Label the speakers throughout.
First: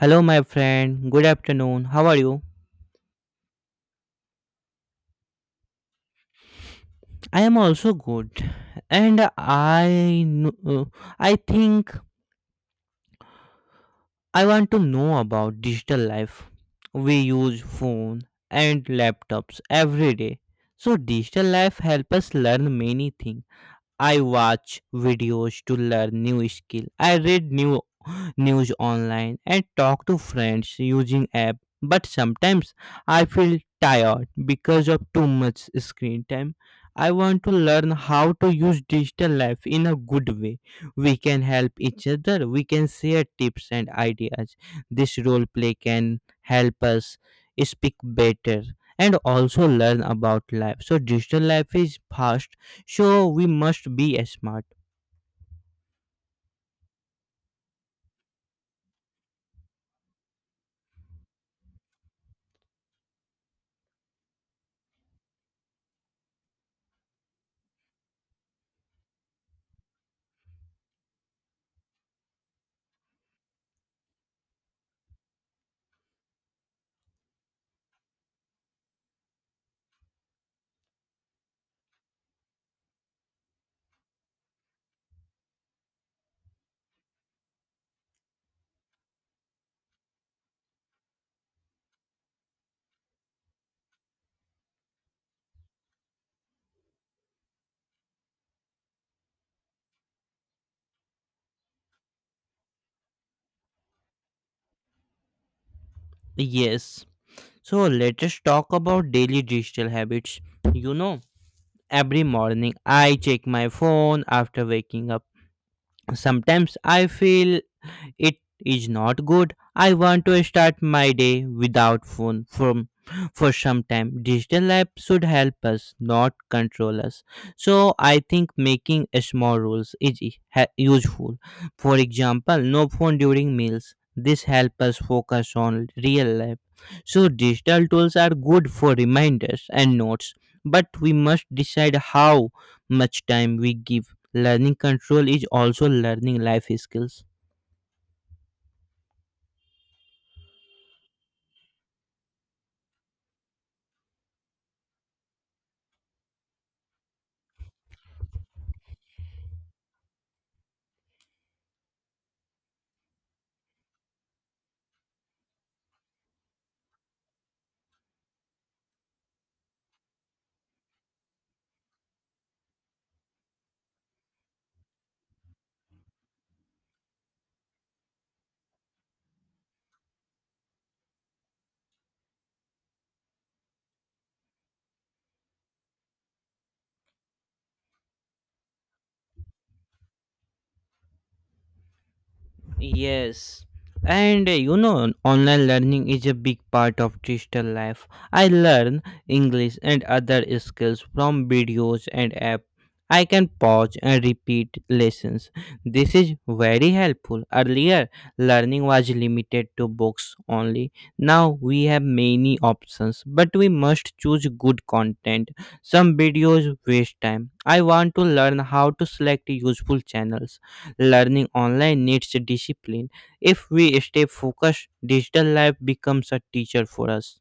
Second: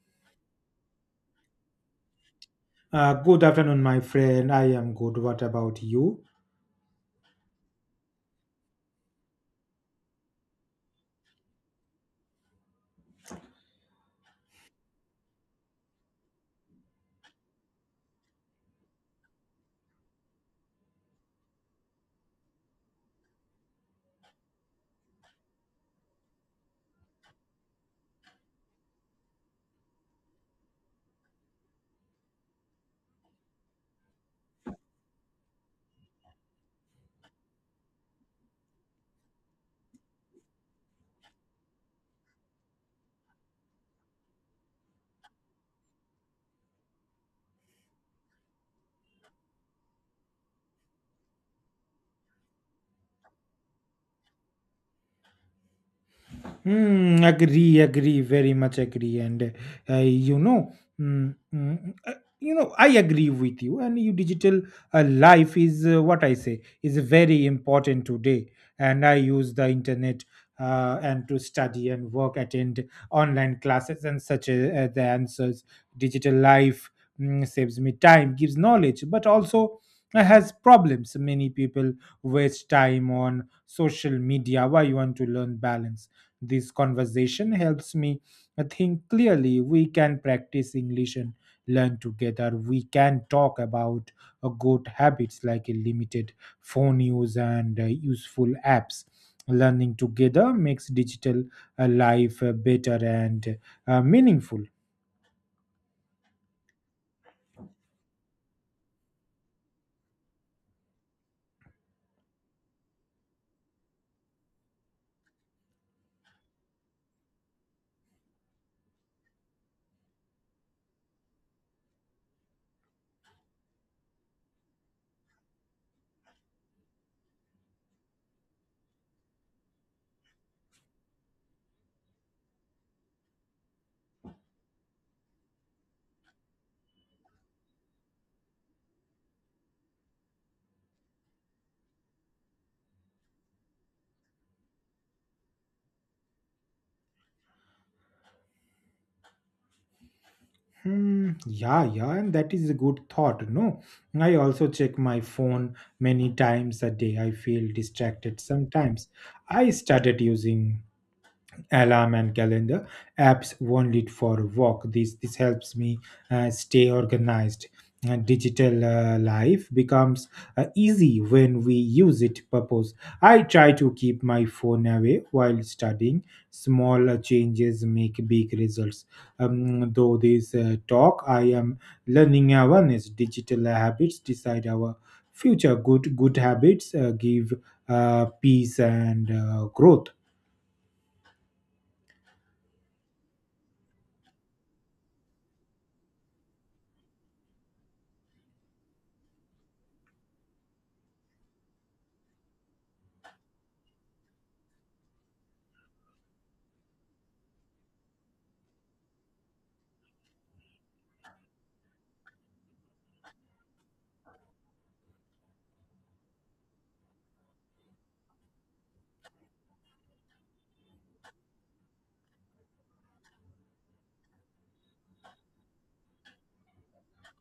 Speaker 1: Hello, my friend. Good afternoon. How are you?
Speaker 2: Good afternoon, my friend. I am good. What about you?
Speaker 1: I am also good, and I think I want to know about digital life. We use phone and laptops every day, so digital life help us learn many things. I watch videos to learn new skill. I read new news online and talk to friends using app. But sometimes I feel tired because of too much screen time. I want to learn how to use digital life in a good way. We can help each other. We can share tips and ideas. This role play can help us speak better and also learn about life. So digital life is fast, so we must be smart.
Speaker 2: Hmm, agree, agree, very much agree. And you know, mm, mm, you know, I agree with you. And your digital life is what I say is very important today. And I use the internet and to study and work, attend online classes and such. The answers, digital life saves me time, gives knowledge, but also has problems. Many people waste time on social media. Why you want to learn balance? This conversation helps me think clearly. We can practice English and learn together. We can talk about good habits like a limited phone use and useful apps. Learning together makes digital life better and meaningful.
Speaker 1: Yes. So let us talk about daily digital habits. You know, every morning I check my phone after waking up. Sometimes I feel it is not good. I want to start my day without phone from for some time. Digital app should help us, not control us. So I think making a small rules is useful. For example, no phone during meals. This helps us focus on real life. So digital tools are good for reminders and notes, but we must decide how much time we give. Learning control is also learning life skills.
Speaker 2: Hmm, yeah, yeah, and that is a good thought. No, I also check my phone many times a day. I feel distracted sometimes. I started using alarm and calendar apps only for work. This helps me stay organized. Digital life becomes easy when we use it purpose. I try to keep my phone away while studying. Small changes make big results. Though this talk I am learning awareness. Digital habits decide our future. Good habits give peace and growth.
Speaker 1: Yes. And you know, online learning is a big part of digital life. I learn English and other skills from videos and app. I can pause and repeat lessons. This is very helpful. Earlier, learning was limited to books only. Now we have many options, but we must choose good content. Some videos waste time. I want to learn how to select useful channels. Learning online needs discipline. If we stay focused, digital life becomes a teacher for us.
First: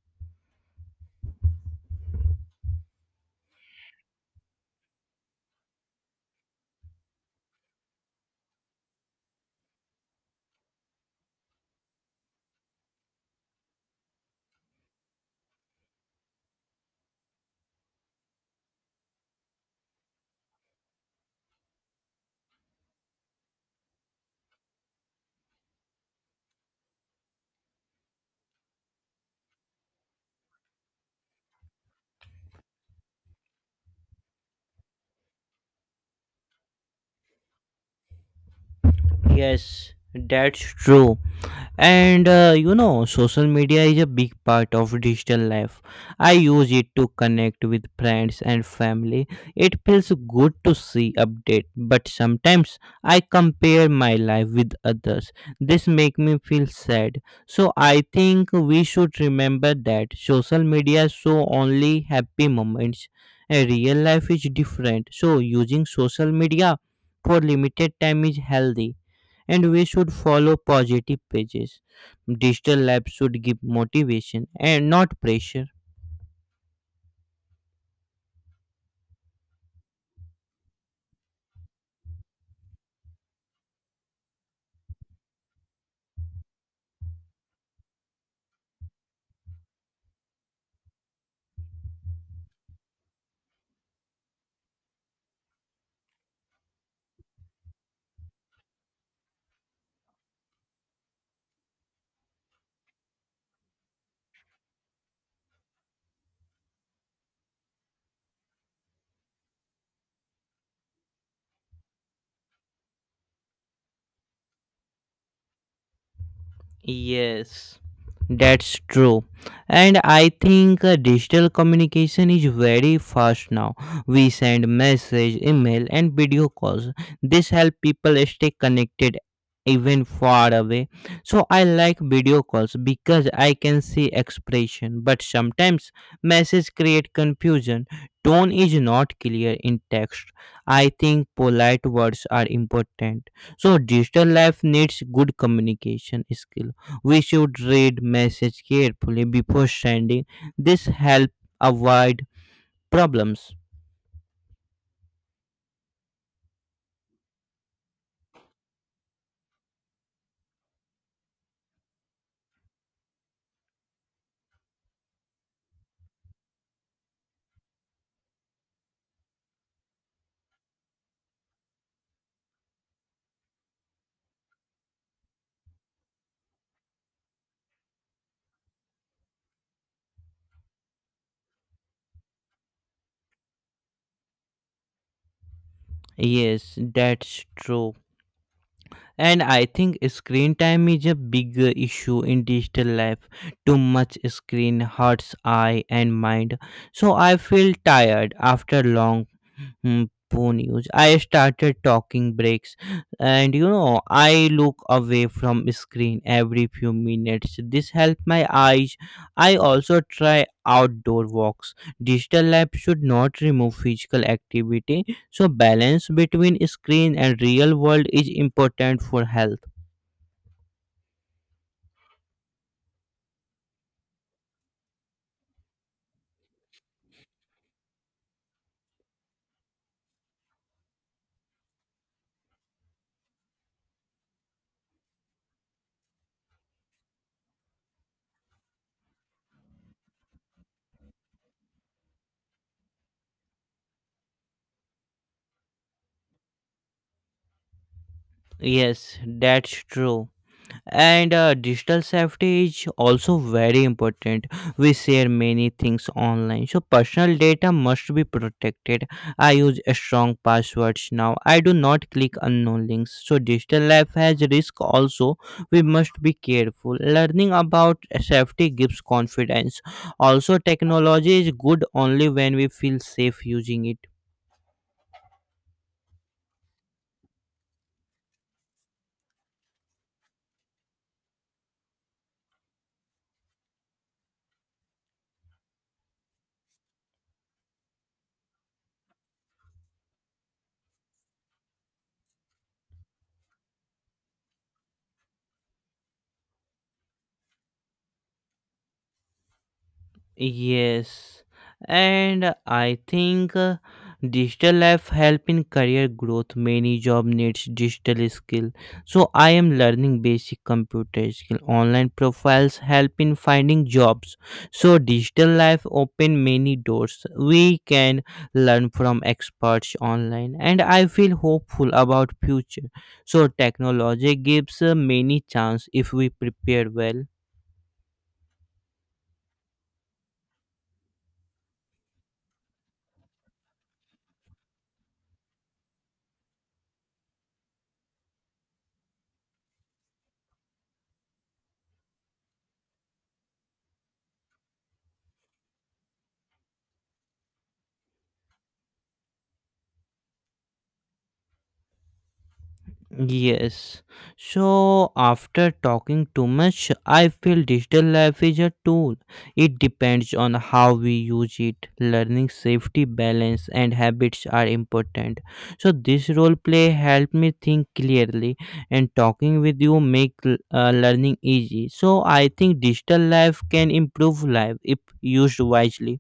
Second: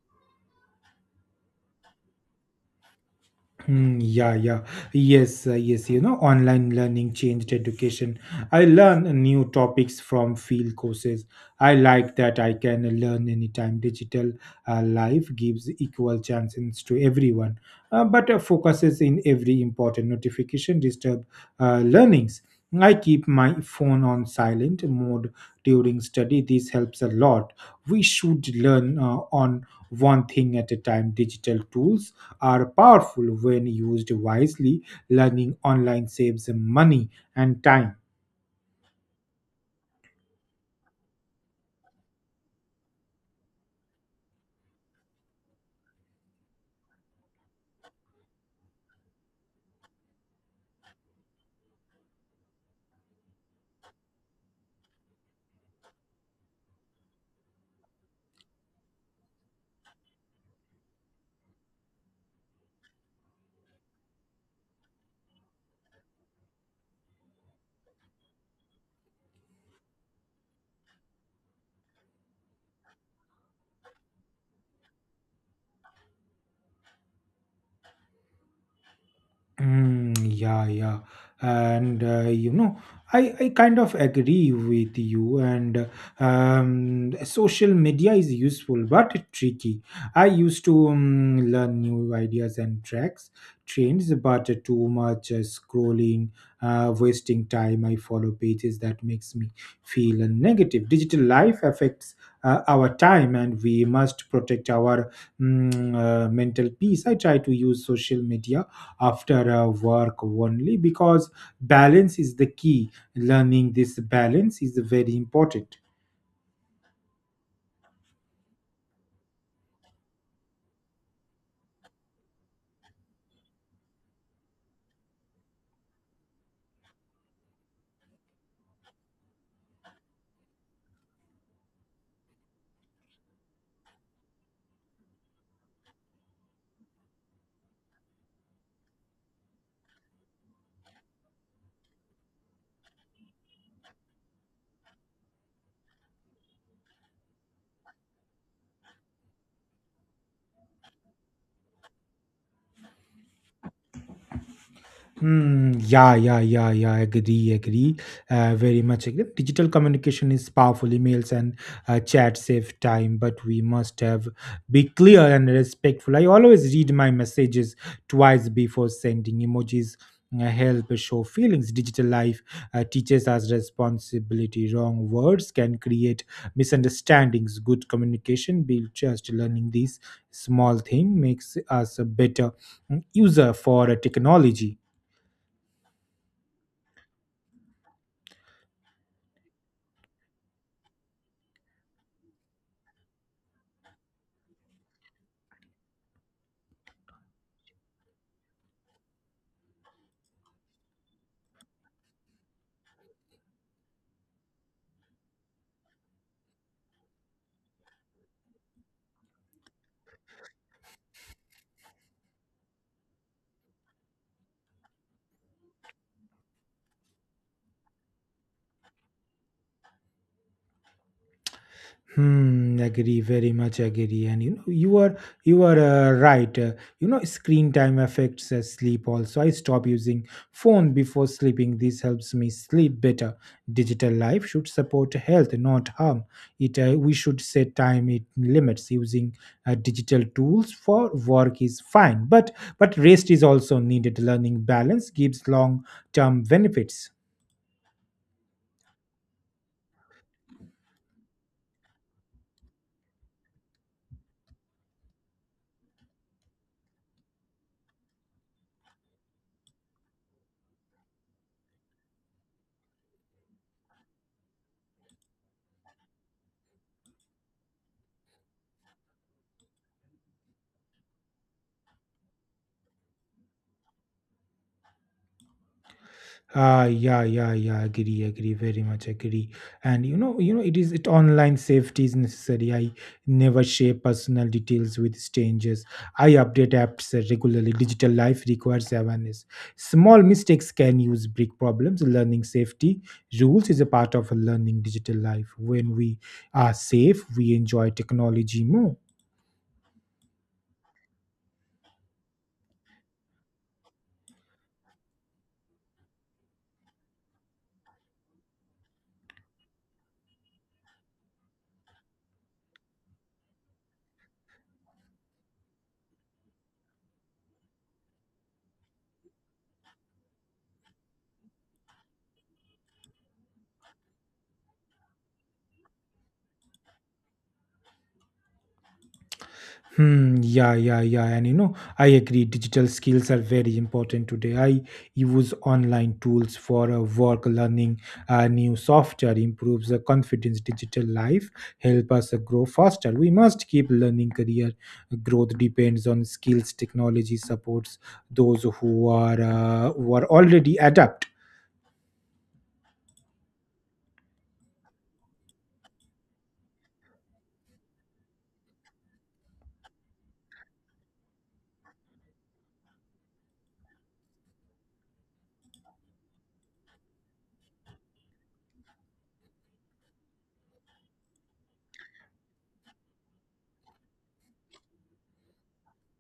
Speaker 2: Hmm, yeah, yeah. Yes, yes. You know, online learning changed education. I learn new topics from field courses. I like that I can learn anytime. Digital life gives equal chances to everyone, but focuses in every important notification disturb learnings. I keep my phone on silent mode during study. This helps a lot. We should learn on one thing at a time. Digital tools are powerful when used wisely. Learning online saves money and time.
Speaker 1: Yes, that's true. And you know, social media is a big part of digital life. I use it to connect with friends and family. It feels good to see update, but sometimes I compare my life with others. This make me feel sad, so I think we should remember that social media show only happy moments, and real life is different. So using social media for limited time is healthy, and we should follow positive pages. Digital labs should give motivation and not pressure.
Speaker 2: Mm, yeah, yeah, and I kind of agree with you. And social media is useful but tricky. I used to learn new ideas and tracks, trends, but too much scrolling, wasting time. I follow pages that makes me feel negative. Digital life affects our time, and we must protect our mental peace. I try to use social media after work only because balance is the key. Learning this balance is very important.
Speaker 1: Yes, that's true. And I think digital communication is very fast now. We send message, email and video calls. This help people stay connected even far away. So I like video calls because I can see expression, but sometimes message create confusion. Tone is not clear in text. I think polite words are important. So digital life needs good communication skill. We should read message carefully before sending. This help avoid problems.
Speaker 2: Mm, yeah, yeah, yeah, yeah. Agree, agree. Very much agree. Digital communication is powerful. Emails and chat save time, but we must have be clear and respectful. I always read my messages twice before sending. Emojis help show feelings. Digital life teaches us responsibility. Wrong words can create misunderstandings. Good communication build trust. Learning these small thing makes us a better user for technology.
Speaker 1: Yes, that's true. And I think screen time is a big issue in digital life. Too much screen hurts eye and mind. So I feel tired after long Hmm, poor news. I started talking breaks, and you know, I look away from screen every few minutes. This helps my eyes. I also try outdoor walks. Digital lab should not remove physical activity, so balance between screen and real world is important for health.
Speaker 2: Hmm, agree, very much agree. And you know, you are right. Screen time affects sleep also. I stop using phone before sleeping. This helps me sleep better. Digital life should support health, not harm. It We should set time it limits. Using digital tools for work is fine, but rest is also needed. Learning balance gives long term benefits.
Speaker 1: Yes, that's true. And Digital safety is also very important. We share many things online, so personal data must be protected. I use strong passwords now. I do not click unknown links. So digital life has risk also. We must be careful. Learning about safety gives confidence. Also, technology is good only when we feel safe using it.
Speaker 2: Yeah, yeah, yeah. Agree, agree. Very much agree. And you know, it is it online safety is necessary. I never share personal details with strangers. I update apps regularly. Digital life requires awareness. Small mistakes can use big problems. Learning safety rules is a part of learning digital life. When we are safe, we enjoy technology more.
Speaker 1: Yes, and I think digital life help in career growth. Many job needs digital skill, so I am learning basic computer skill. Online profiles help in finding jobs. So digital life open many doors. We can learn from experts online, and I feel hopeful about future. So technology gives many chance if we prepare well.
Speaker 2: Hmm, yeah, yeah, yeah. And you know, I agree, digital skills are very important today. I use online tools for work, learning new software, improves the confidence. Digital life help us grow faster. We must keep learning career. Growth depends on skills. Technology supports those who are, already adept.
Speaker 1: Yes. So after talking too much, I feel digital life is a tool. It depends on how we use it. Learning safety, balance, and habits are important. So this role play helped me think clearly, and talking with you make learning easy. So I think digital life can improve life if used wisely.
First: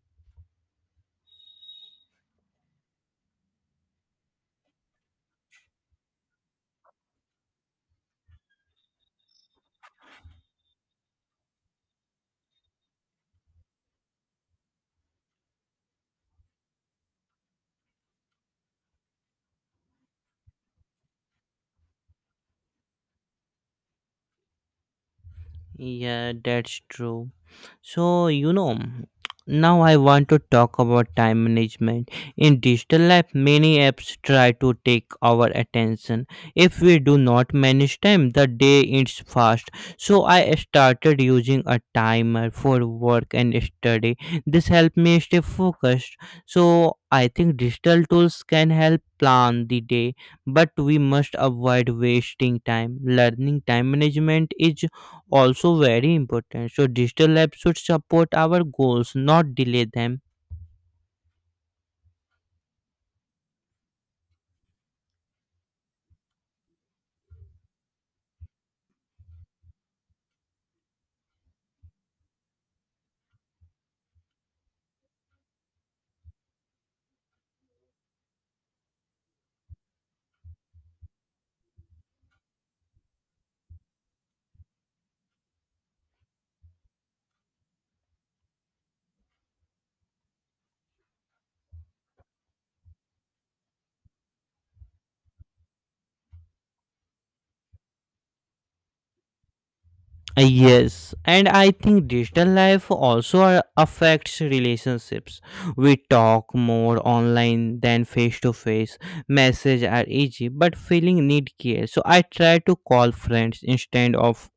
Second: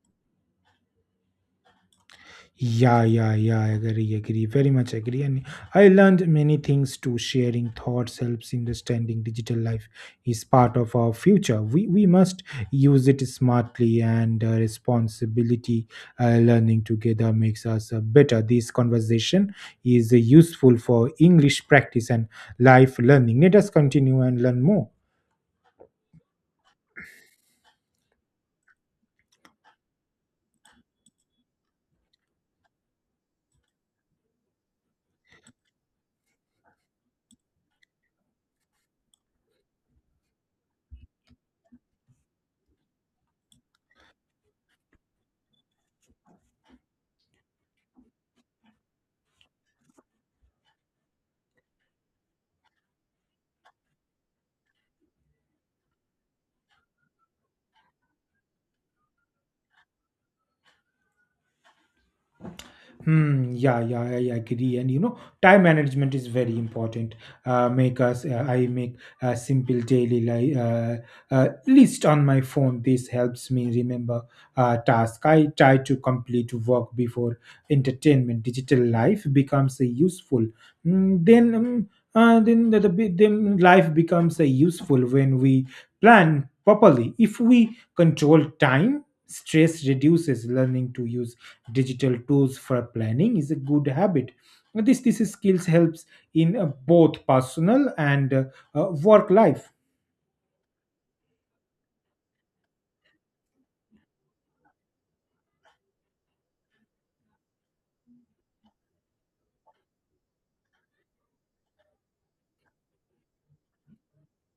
Speaker 2: Yeah, yeah, yeah. I agree, agree. Very much agree. And I learned many things too. Sharing thoughts helps understanding. Digital life is part of our future. We must use it smartly and responsibility. Learning together makes us better. This conversation is useful for English practice and life learning. Let us continue and learn more.
Speaker 1: Yeah, that's true. So, you know, now I want to talk about time management. In digital life, many apps try to take our attention. If we do not manage time, the day ends fast. So, I started using a timer for work and study. This helped me stay focused. So, I think digital tools can help plan the day, but we must avoid wasting time. Learning time management is also very important. So digital labs should support our goals, not delay them.
Speaker 2: Hmm, yeah, yeah, I agree. And you know, time management is very important. I make a simple daily list on my phone. This helps me remember task. I try to complete work before entertainment. Digital life becomes a useful. Mm, then the bi- then Life becomes a useful when we plan properly. If we control time, stress reduces. Learning to use digital tools for planning is a good habit. This skills helps in both personal and work life.
Speaker 1: Yes, and I think digital life also affects relationships. We talk more online than face to face. Messages are easy, but feeling need care. So I try to call friends instead of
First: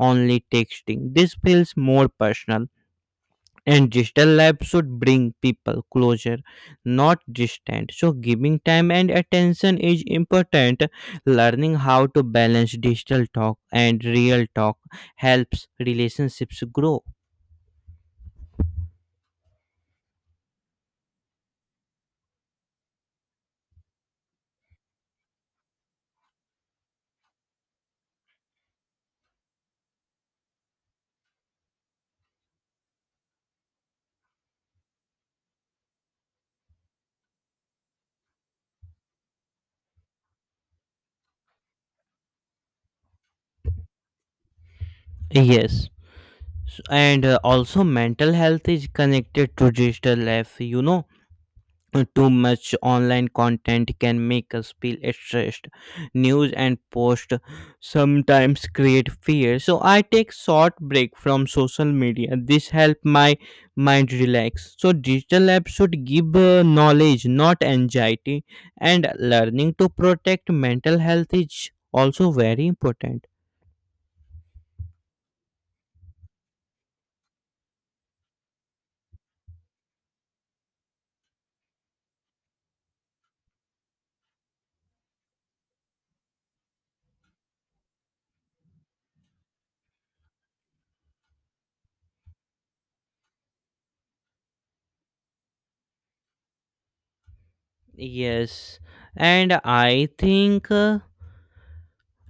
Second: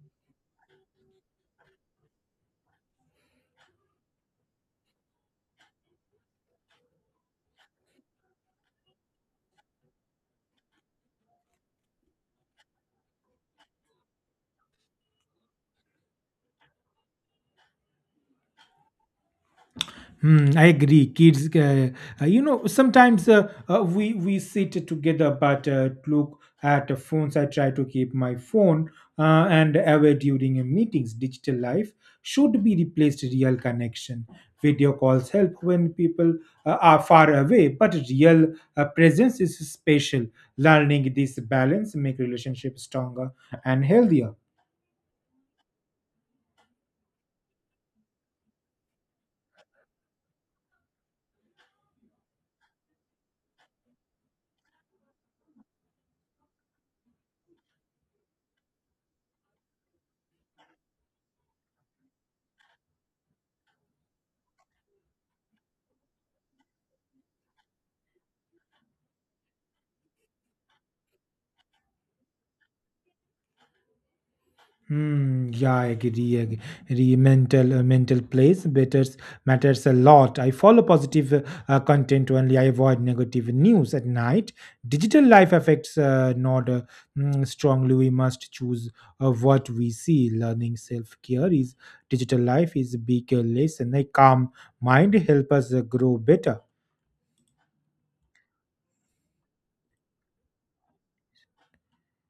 Speaker 1: only texting. This feels more personal. And digital lab should bring people closer, not distant. So giving time and attention is important. Learning how to balance digital talk and real talk helps relationships grow.
Speaker 2: Hmm, I agree. Kids, you know, sometimes we sit together, but look at the phones. I try to keep my phone and away during a meetings. Digital life should be replaced real connection. Video calls help when people are far away, but real presence is special. Learning this balance make relationship stronger and healthier.
Speaker 1: Yes. And also mental health is connected to digital life. You know, too much online content can make us feel stressed. News and posts sometimes create fear, so I take short break from social media. This help my mind relax. So digital apps should give knowledge, not anxiety, and learning to protect mental health is also very important.
Speaker 2: Hmm. Yeah, I agree. I agree. Mental, mental place matters a lot. I follow positive content only. I avoid negative news at night. Digital life affects not mm, strongly. We must choose what we see. Learning self care is digital life is a big lesson. A calm mind help us grow better.
Speaker 1: Yes, and I think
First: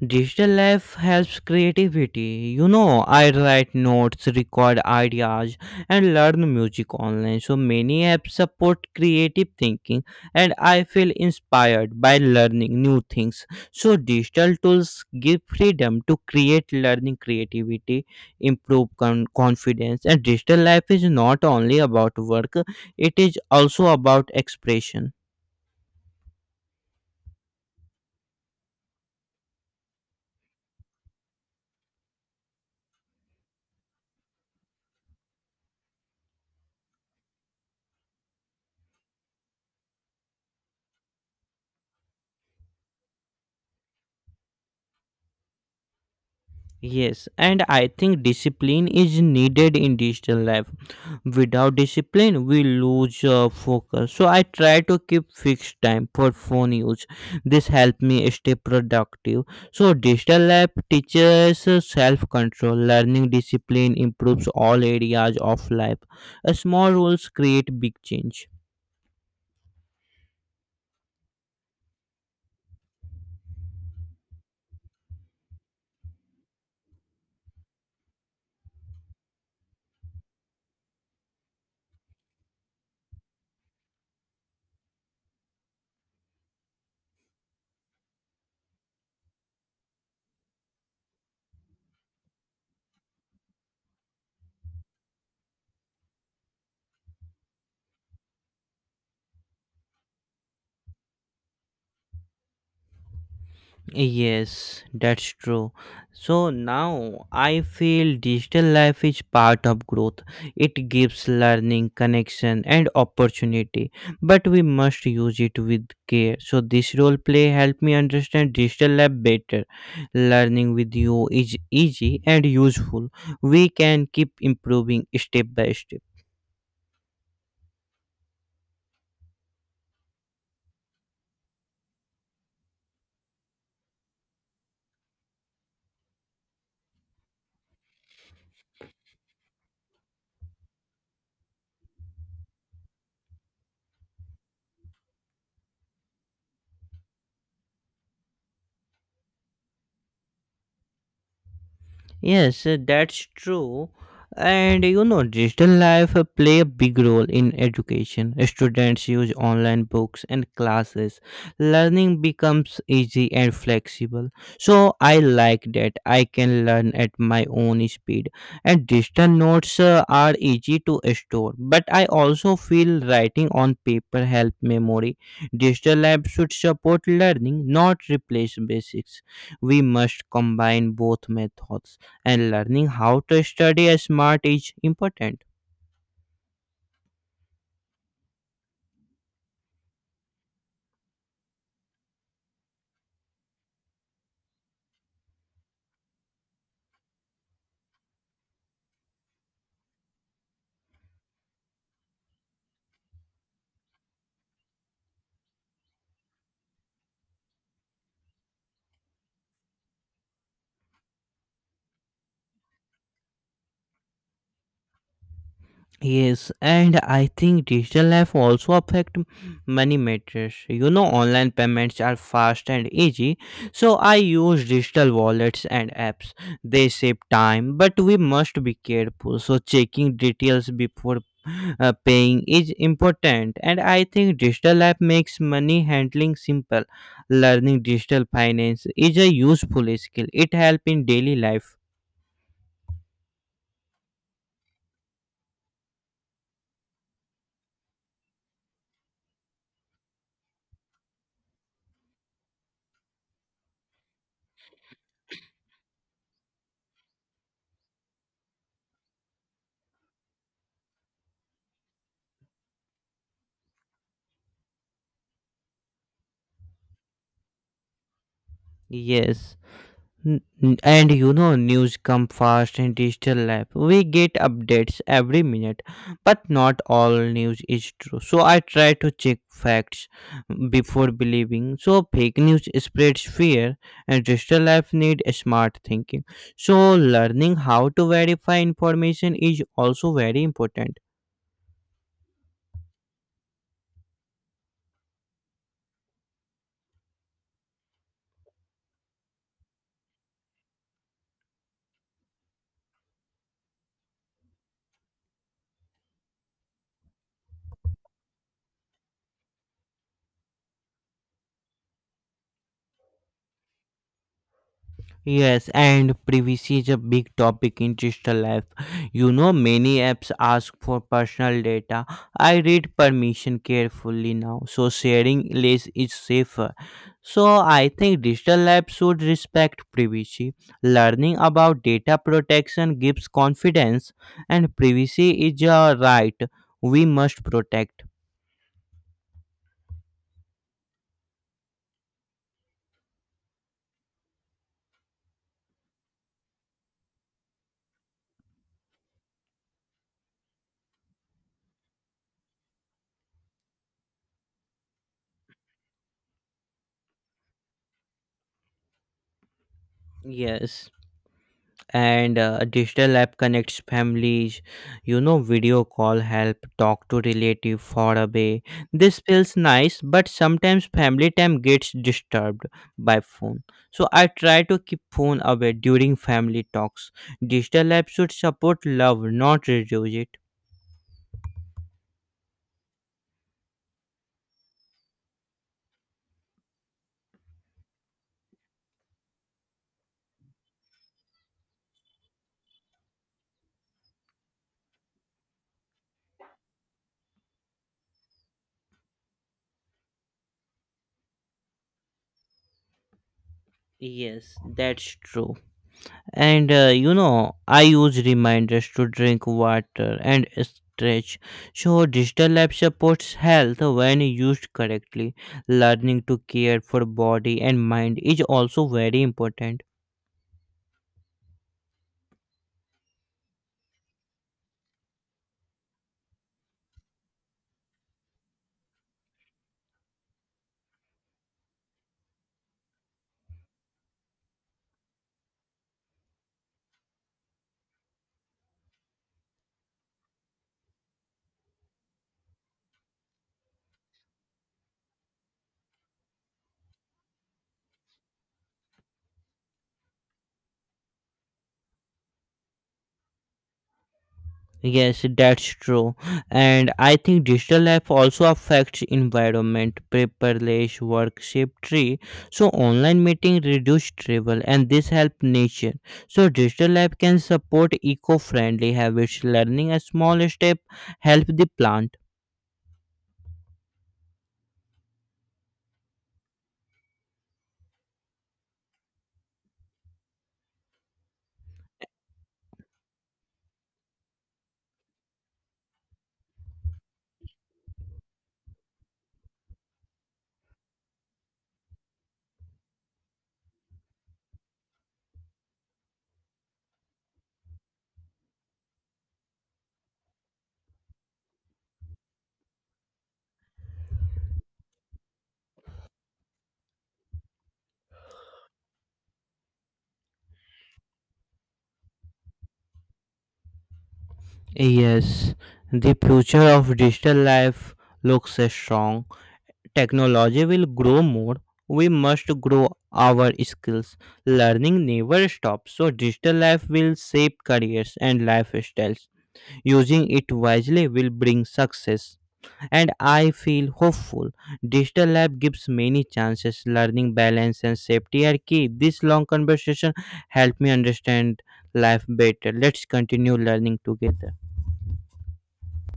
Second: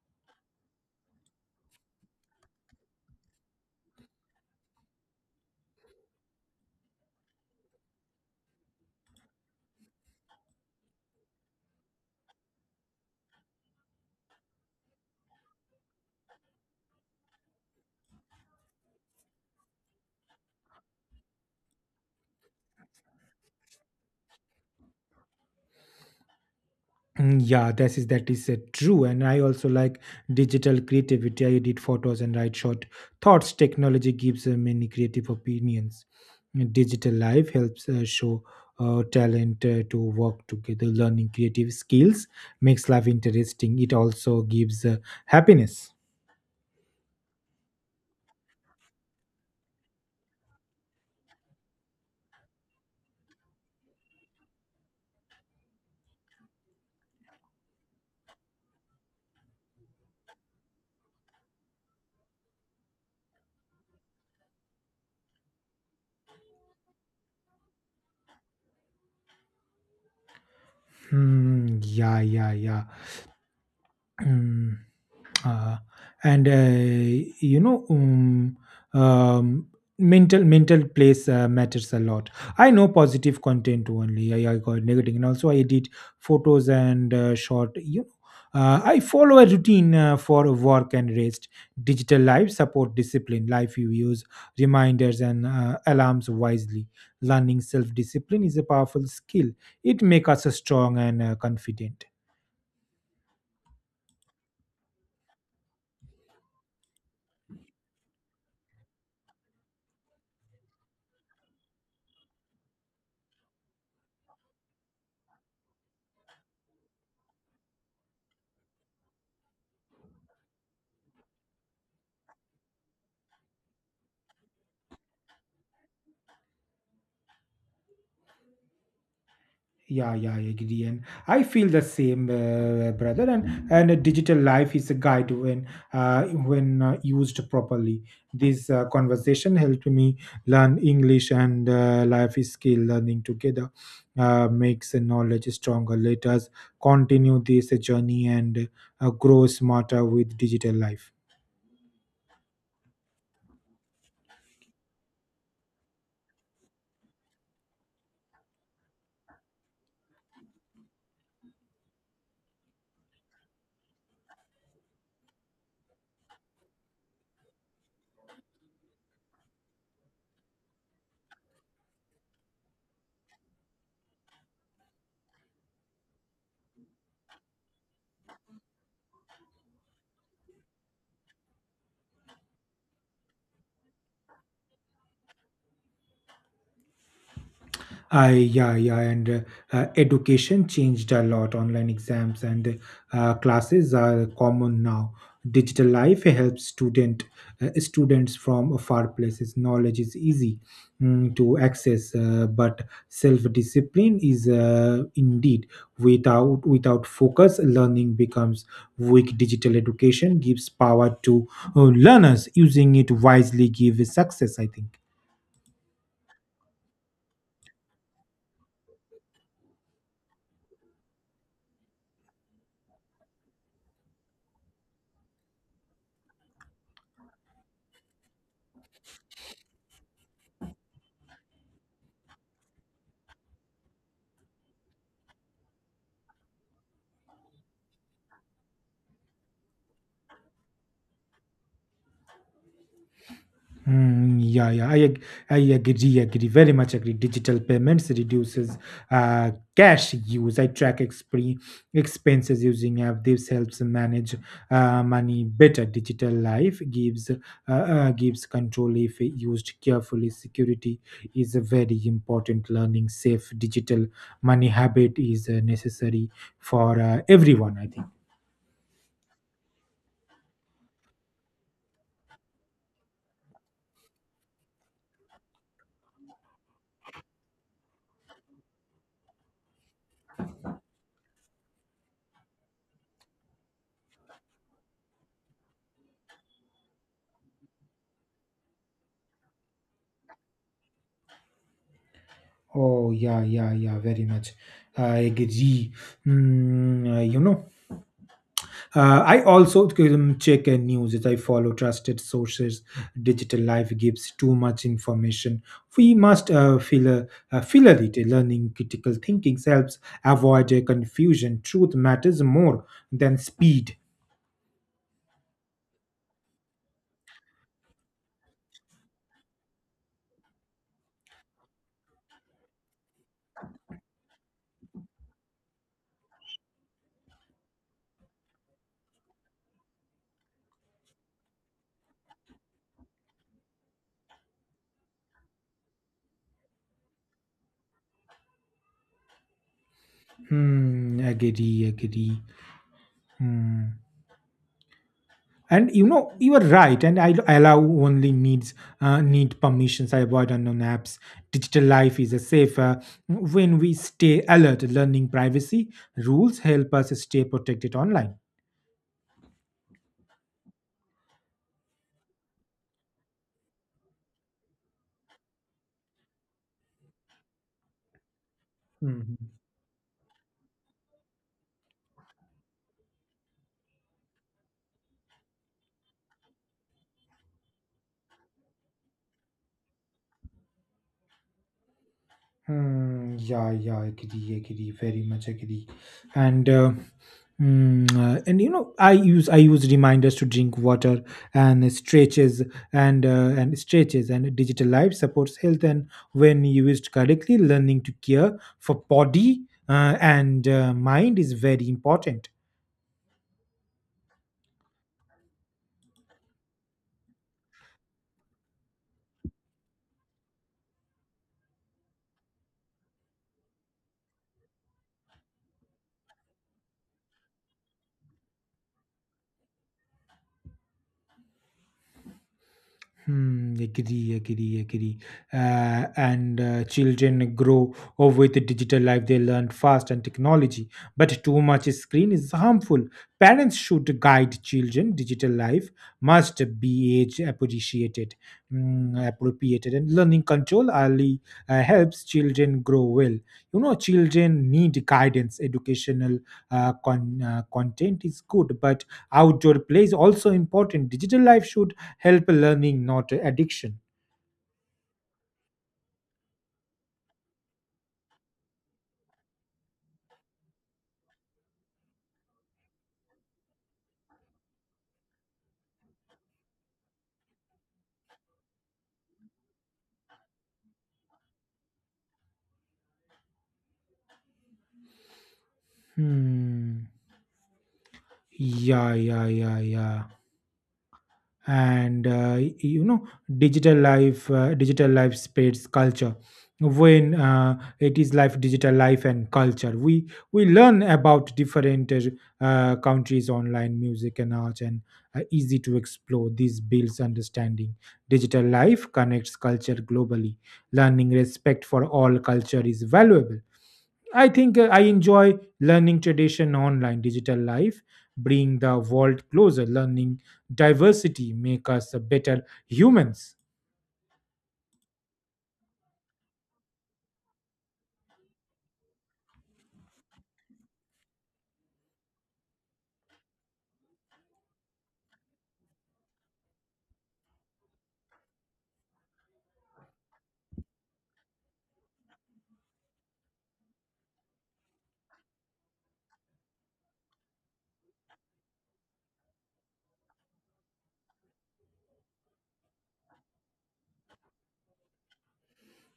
Speaker 1: digital life helps creativity. You know, I write notes, record ideas, and learn music online. So many apps support creative thinking, and I feel inspired by learning new things. So digital tools give freedom to create learning creativity, improve confidence, and digital life is not only about work, it is also about expression.
Speaker 2: Mm, yeah, that is true, and I also like digital creativity. I edit photos and write short thoughts. Technology gives many creative opinions. And digital life helps show talent to work together. Learning creative skills makes life interesting. It also gives happiness.
Speaker 1: Yes, and I think discipline is needed in digital life. Without discipline, we lose focus. So I try to keep fixed time for phone use. This help me stay productive. So digital life teaches self control. Learning discipline improves all areas of life. Small rules create big change.
Speaker 2: Hmm, yeah, yeah, yeah. Hmm. Uh, and you know um, Mental place matters a lot. I know positive content only. I got negative, and also I edit photos and short I follow a routine for work and rest. Digital life support discipline life. You use reminders and alarms wisely. Learning self discipline is a powerful skill. It makes us strong and confident.
Speaker 1: Yes, that's true. So now I feel digital life is part of growth. It gives learning, connection, and opportunity, but we must use it with care. So this role play helped me understand digital life better. Learning with you is easy and useful. We can keep improving step by step.
Speaker 2: Yeah, yeah, I agree, and I feel the same, brother. And a digital life is a guide when used properly. This conversation helped me learn English and life is skill. Learning together makes the knowledge stronger. Let us continue this journey and grow smarter with digital life.
Speaker 1: Yes, that's true. And you know, digital life play a big role in education. Students use online books and classes. Learning becomes easy and flexible. So I like that I can learn at my own speed. And digital notes are easy to store. But I also feel writing on paper help memory. Digital lab should support learning, not replace basics. We must combine both methods and learning how to study smart is important.
Speaker 2: I yeah yeah and education changed a lot. Online exams and classes are common now. Digital life helps students from far places. Knowledge is easy to access, but self discipline is indeed. Without focus, learning becomes weak. Digital education gives power to learners. Using it wisely gives success, I think.
Speaker 1: Yes, and I think digital life also affect money matters. You know, online payments are fast and easy, so I use digital wallets and apps. They save time, but we must be careful. So checking details before paying is important, and I think digital app makes money handling simple. Learning digital finance is a useful skill. It helps in daily life.
Speaker 2: Mm, yeah, yeah, I agree, agree, very much agree. Digital payments reduces cash use. I track expenses using app. This helps manage money better. Digital life gives gives control if used carefully. Security is a very important learning. Safe digital money habit is necessary for everyone, I think.
Speaker 1: Yes. And you know, news come fast in digital life. We get updates every minute, but not all news is true. So I try to check facts before believing. So fake news spreads fear, and digital life need smart thinking. So learning how to verify information is also very important.
Speaker 2: Oh yeah, yeah, yeah, very much. I agree. Mm, uh, you know. I also check news. I follow trusted sources. Digital life gives too much information. We must filter it. Learning critical thinking helps avoid confusion. Truth matters more than speed.
Speaker 1: Yes, and privacy is a big topic in digital life. You know, many apps ask for personal data. I read permission carefully now, so sharing less is safer. So I think digital labs should respect privacy. Learning about data protection gives confidence, and privacy is a right we must protect.
Speaker 2: Hmm, agree, agree. Hmm. And you know, you are right, and I allow only needs need permissions. I avoid unknown apps. Digital life is a safer when we stay alert. Learning privacy rules help us stay protected online.
Speaker 1: Yes. and Digital app connects families. You know, video call help talk to relative far away. This
Speaker 2: Mhm.
Speaker 1: feels nice, but sometimes family time gets disturbed by phone. So I try to keep phone away during family talks. Digital app should support love, not reduce it.
Speaker 2: Hmm, yeah, yeah, agree, agree, very much agree. And uh, and you know, I use reminders to drink water and stretches and stretches, and digital life supports health and when used correctly. Learning to care for body and mind is very important.
Speaker 1: Yes, that's true. And you know, I use reminders to drink water and stretch. So, digital app supports health when used correctly. Learning to care for body and mind is also very important.
Speaker 2: Hmm, agree, agree, agree. And Children grow up with the digital life. They learn fast and technology, but too much screen is harmful. Parents should guide children. Digital life must be age appreciated, appropriated, and learning control early helps children grow well. You know, children need guidance. Educational content is good, but outdoor play is also important. Digital life should help learning not addiction.
Speaker 1: Yes, that's true. And I think digital life also affects environment, paperless work shift tree. So online meeting reduce travel and this help nature. So digital life can support eco-friendly habits. Learning a small step help the plant.
Speaker 2: Hmm. Yeah, yeah, yeah, yeah. You know, digital life, digital life spreads culture. When it is life, digital life and culture, we learn about different countries, online music and arts, and easy to explore. These builds understanding. Digital life connects culture globally. Learning respect for all culture is valuable. I think I enjoy learning tradition online. Digital life bring the world closer, learning diversity, make us a better humans.
Speaker 1: Yes, the future of digital life looks strong. Technology will grow more, we must grow our skills. Learning never stops, so digital life will shape careers and lifestyles. Using it wisely will bring success. And I feel hopeful. Digital life gives many chances. Learning balance and safety are key. This long conversation helped me understand life better. Let's continue learning together.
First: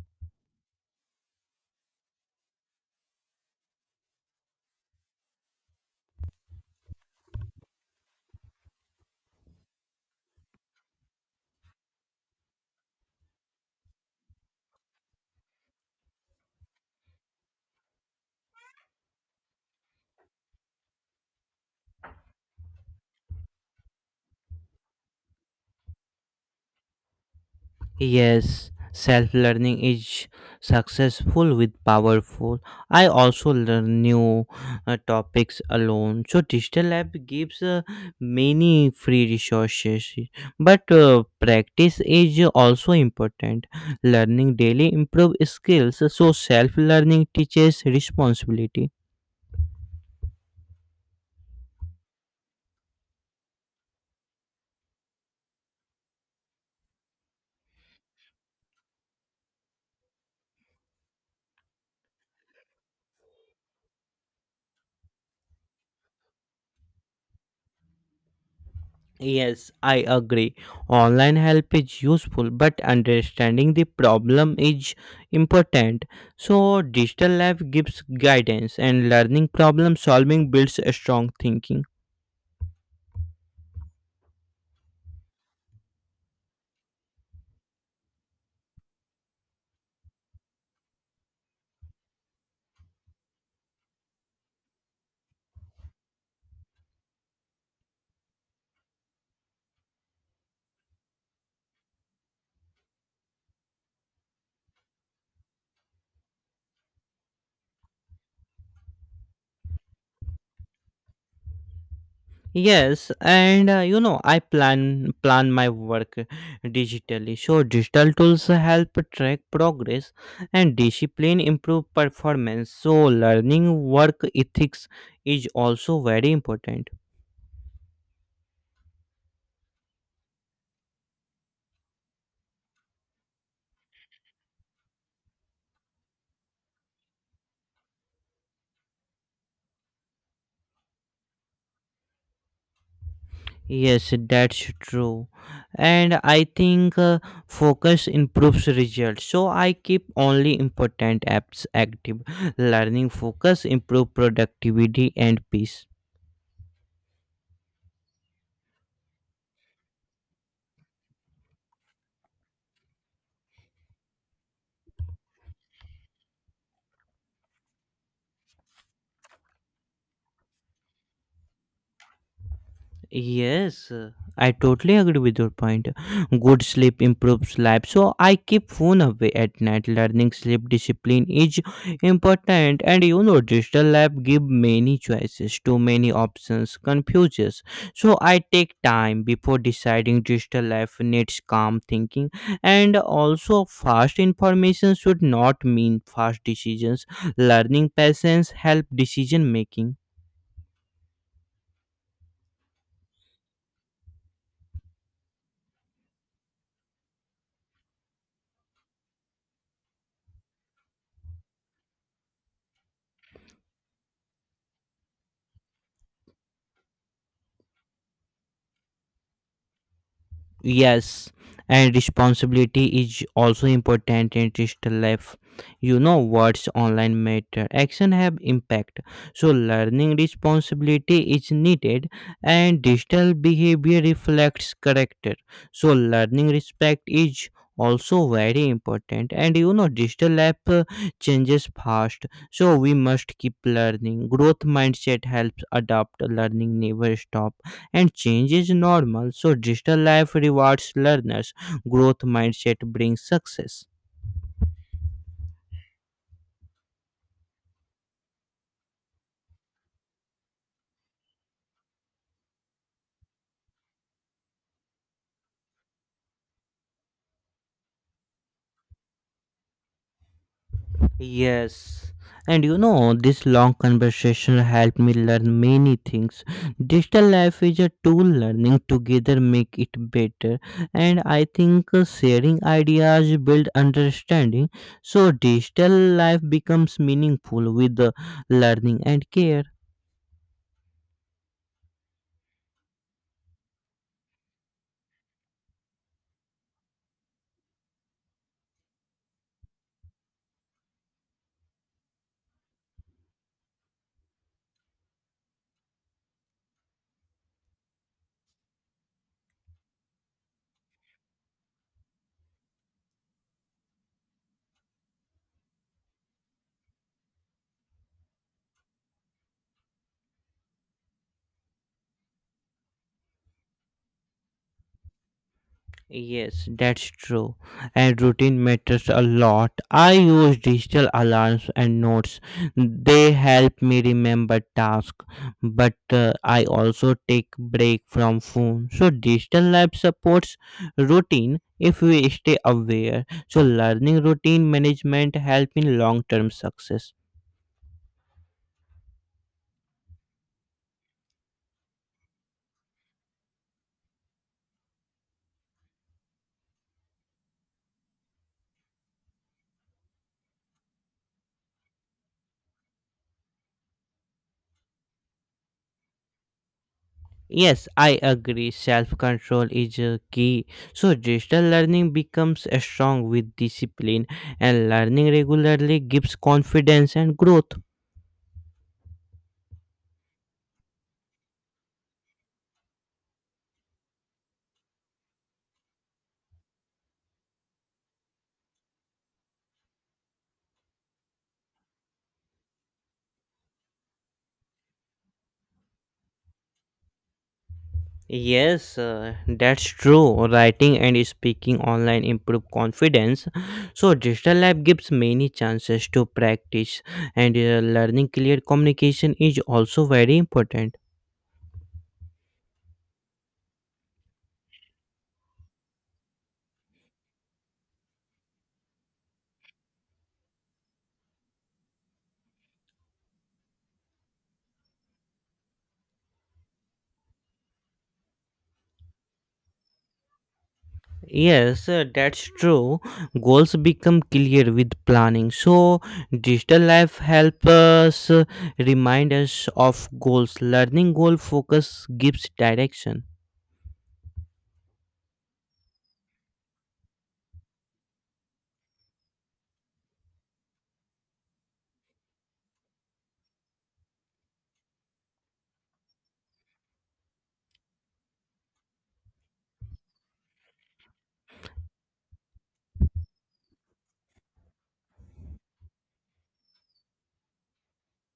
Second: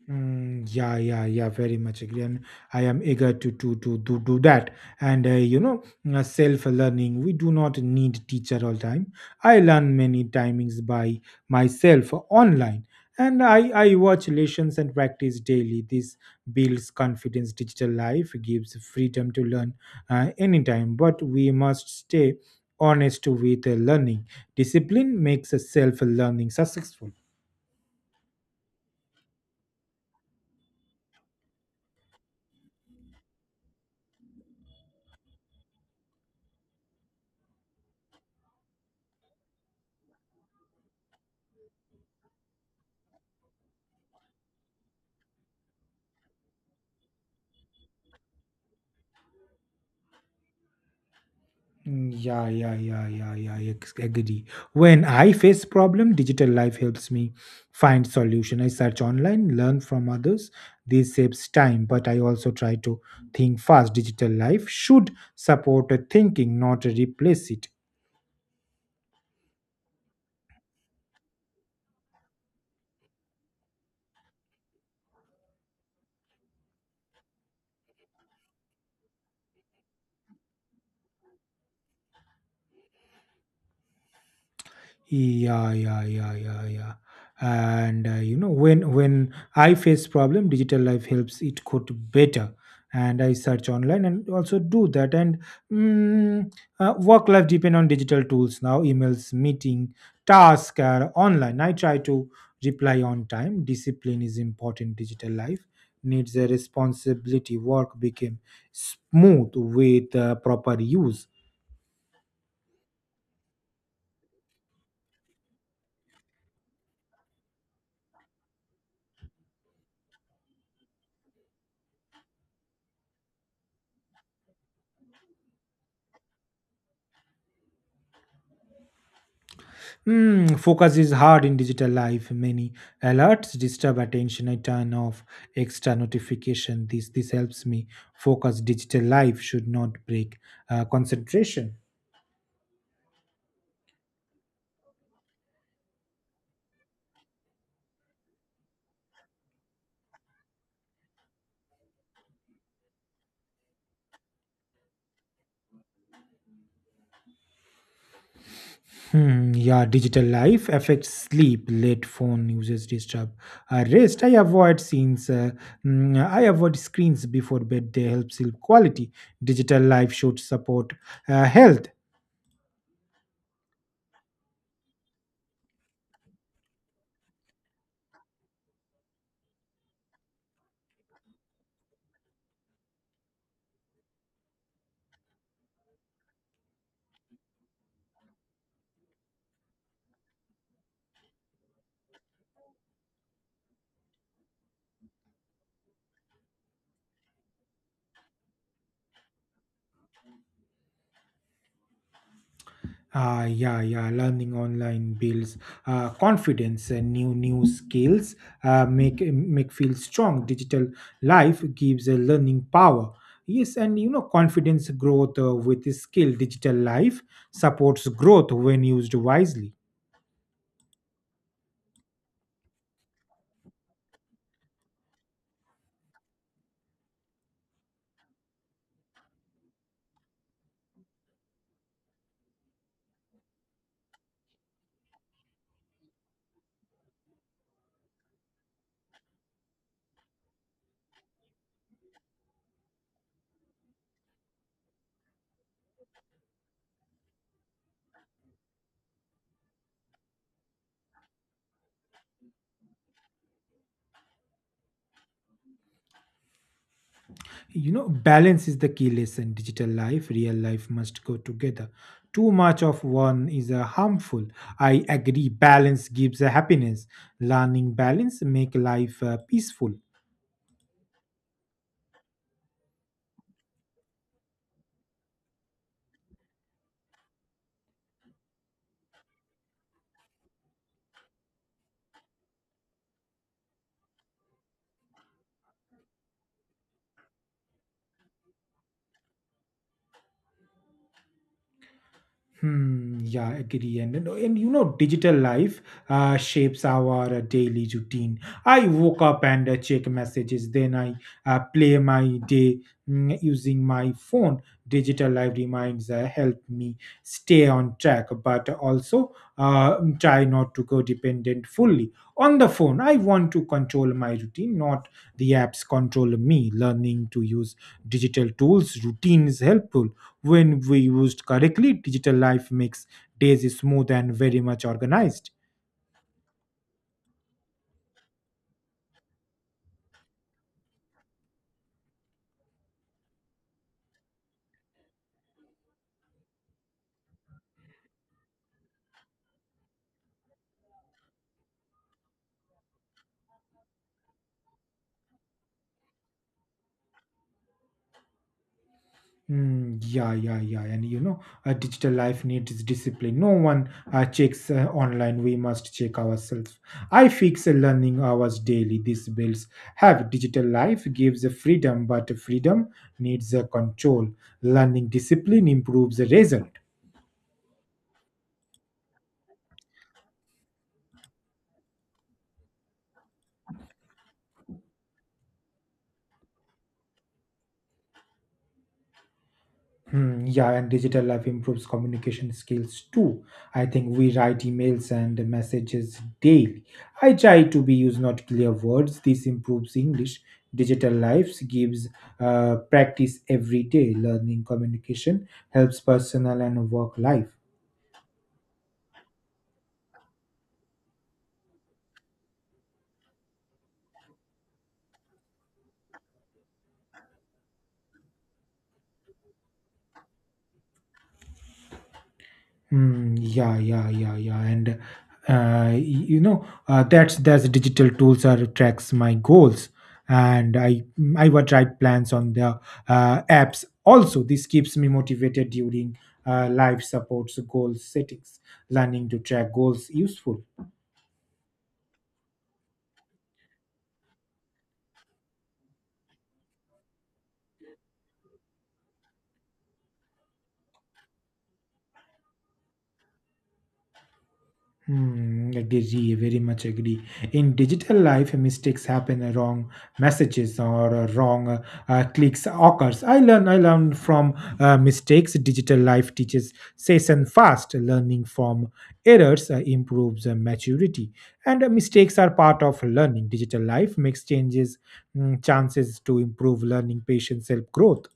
Speaker 2: Yeah, yeah, yeah, very much agree. And I am eager to do that. And uh, you know, Self-learning. We do not need teacher all time. I learn many timings by myself online, and I watch lessons and practice daily. This builds confidence. Digital life gives freedom to learn anytime, but we must stay honest with learning. Discipline makes self-learning successful.
Speaker 1: Yes, self learning is successful with powerful. I also learn new topics alone. So digital lab gives many free resources, but practice is also important. Learning daily improve skills. So self learning teaches responsibility.
Speaker 2: Mm, yeah, yeah, yeah, yeah, yeah. Agree. When I face problem, digital life helps me find solution. I search online, learn from others. This saves time, but I also try to think fast. Digital life should support a thinking, not replace it.
Speaker 1: Yes, I agree. Online help is useful, but understanding the problem is important. So, digital lab gives guidance, and learning problem solving builds a strong thinking.
Speaker 2: Yeah, yeah, yeah, yeah, yeah. When I face problem, digital life helps it code better. And I search online and also do that. Mm, Work life depend on digital tools now. Emails, meeting, task are online. I try to reply on time. Discipline is important. Digital life needs a responsibility. Work became smooth with proper use.
Speaker 1: Yes, and you know, I plan my work digitally. So, digital tools help track progress and discipline improve performance. So, learning work ethics is also very important.
Speaker 2: Hmm, focus is hard in digital life. Many alerts disturb attention. I turn off extra notification. This helps me focus. Digital life should not break concentration.
Speaker 1: Yes, that's true. And I think focus improves results. So I keep only important apps active. Learning focus improve productivity and peace.
Speaker 2: Hmm, yeah, digital life affects sleep. Late phone users disturb rest. I avoid scenes. I avoid screens before bed. They help sleep quality. Digital life should support health.
Speaker 1: Yes, I totally agree with your point. Good sleep improves life. So I keep phone away at night. Learning sleep discipline is important, and you know, digital lab give many choices. Too many options confuses. So I take time before deciding. Digital life needs calm thinking, and also fast information should not mean fast decisions. Learning patience help decision making.
Speaker 2: Yeah, yeah. Learning online builds confidence and new skills. Make feel strong. Digital life gives a learning power. Yes, and you know confidence growth with skill. Digital life supports growth when used wisely.
Speaker 1: Yes, and responsibility is also important in digital life. You know, words online matter. Action have impact. So learning responsibility is needed, and digital behavior reflects character. So learning respect is also very important. And you know, digital life changes fast. So we must keep learning. Growth mindset helps adapt. Learning never stop, and change is normal, so digital life rewards learners. Growth mindset brings success.
Speaker 2: You know balance is the key lesson. Digital life, real life must go together. Too much of one is harmful. I agree. Balance gives a happiness. Learning balance make life peaceful.
Speaker 1: Yes, and you know, this long conversation helped me learn many things. Digital life is a tool. Learning together make it better. And I think sharing ideas build understanding. So digital life becomes meaningful with the learning and care.
Speaker 2: Hmm, yeah, agree. Digital life shapes our daily routine. I woke up and check messages, then I play my day using my phone. Digital life reminds, help me stay on track, but also try not to go dependent fully on the phone. I want to control my routine, not the apps control me. Learning to use digital tools, routine is helpful. When we used correctly, digital life makes days smooth and very much organized.
Speaker 1: Yes, that's true. And routine matters a lot. I use digital alarms and notes. They help me remember tasks, but I also take break from phone. So digital life supports routine if we stay aware. So learning routine management help in long-term success.
Speaker 2: Yeah, yeah, yeah. And you know, a digital life needs discipline. No one checks online. We must check ourselves. I fix a learning hours daily. These bills have digital life gives a freedom, but freedom needs a control. Learning discipline improves the result.
Speaker 1: Yes, I agree. Self control is a key. So, digital learning becomes strong with discipline, and learning regularly gives confidence and growth.
Speaker 2: Hmm, yeah, and digital life improves communication skills too. I think we write emails and messages daily. I try to be use not clear words. This improves English. Digital lives gives practice every day. Learning communication helps personal and work life.
Speaker 1: Yes, that's true. Writing and speaking online improve confidence. So, digital lab gives many chances to practice, and learning clear communication is also very important.
Speaker 2: Yeah, yeah, yeah, yeah, and y- you know that's digital tools are tracks my goals, and I would write plans on the apps. Also, this keeps me motivated during life supports goal settings. Learning to track goals useful.
Speaker 1: Yes, that's true. Goals become clear with planning. So, digital life helps us remind us of goals. Learning goal focus gives direction.
Speaker 2: Hmm, agree, very much agree. In digital life, mistakes happen, wrong messages or wrong clicks occurs. I learn from mistakes. Digital life teaches session fast. Learning from errors improves maturity, and mistakes are part of learning. Digital life makes changes, chances to improve learning, patience, self growth.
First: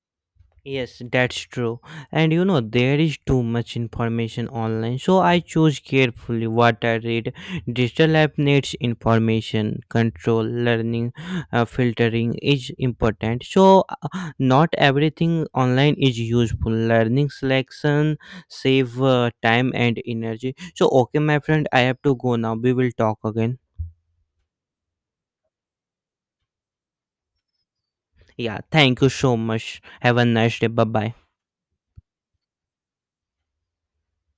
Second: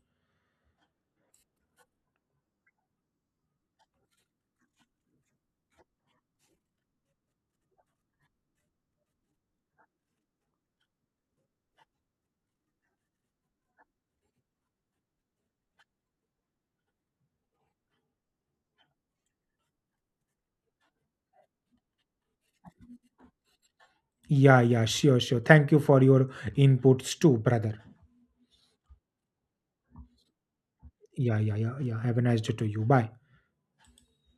Speaker 1: Yes, that's true. And you know, there is too much information online, so I choose carefully what I read. Digital app needs information control, learning, filtering is important. So, not everything online is useful. Learning selection save time and energy. So, okay, my friend, I have to go now. We will talk again.
Speaker 2: Yeah, yeah, sure, sure. Thank you for your inputs too, brother.
Speaker 1: Yeah, thank you so much. Have a nice day. Bye bye.
Speaker 2: Yeah, yeah, yeah, yeah. Have a nice day to you. Bye.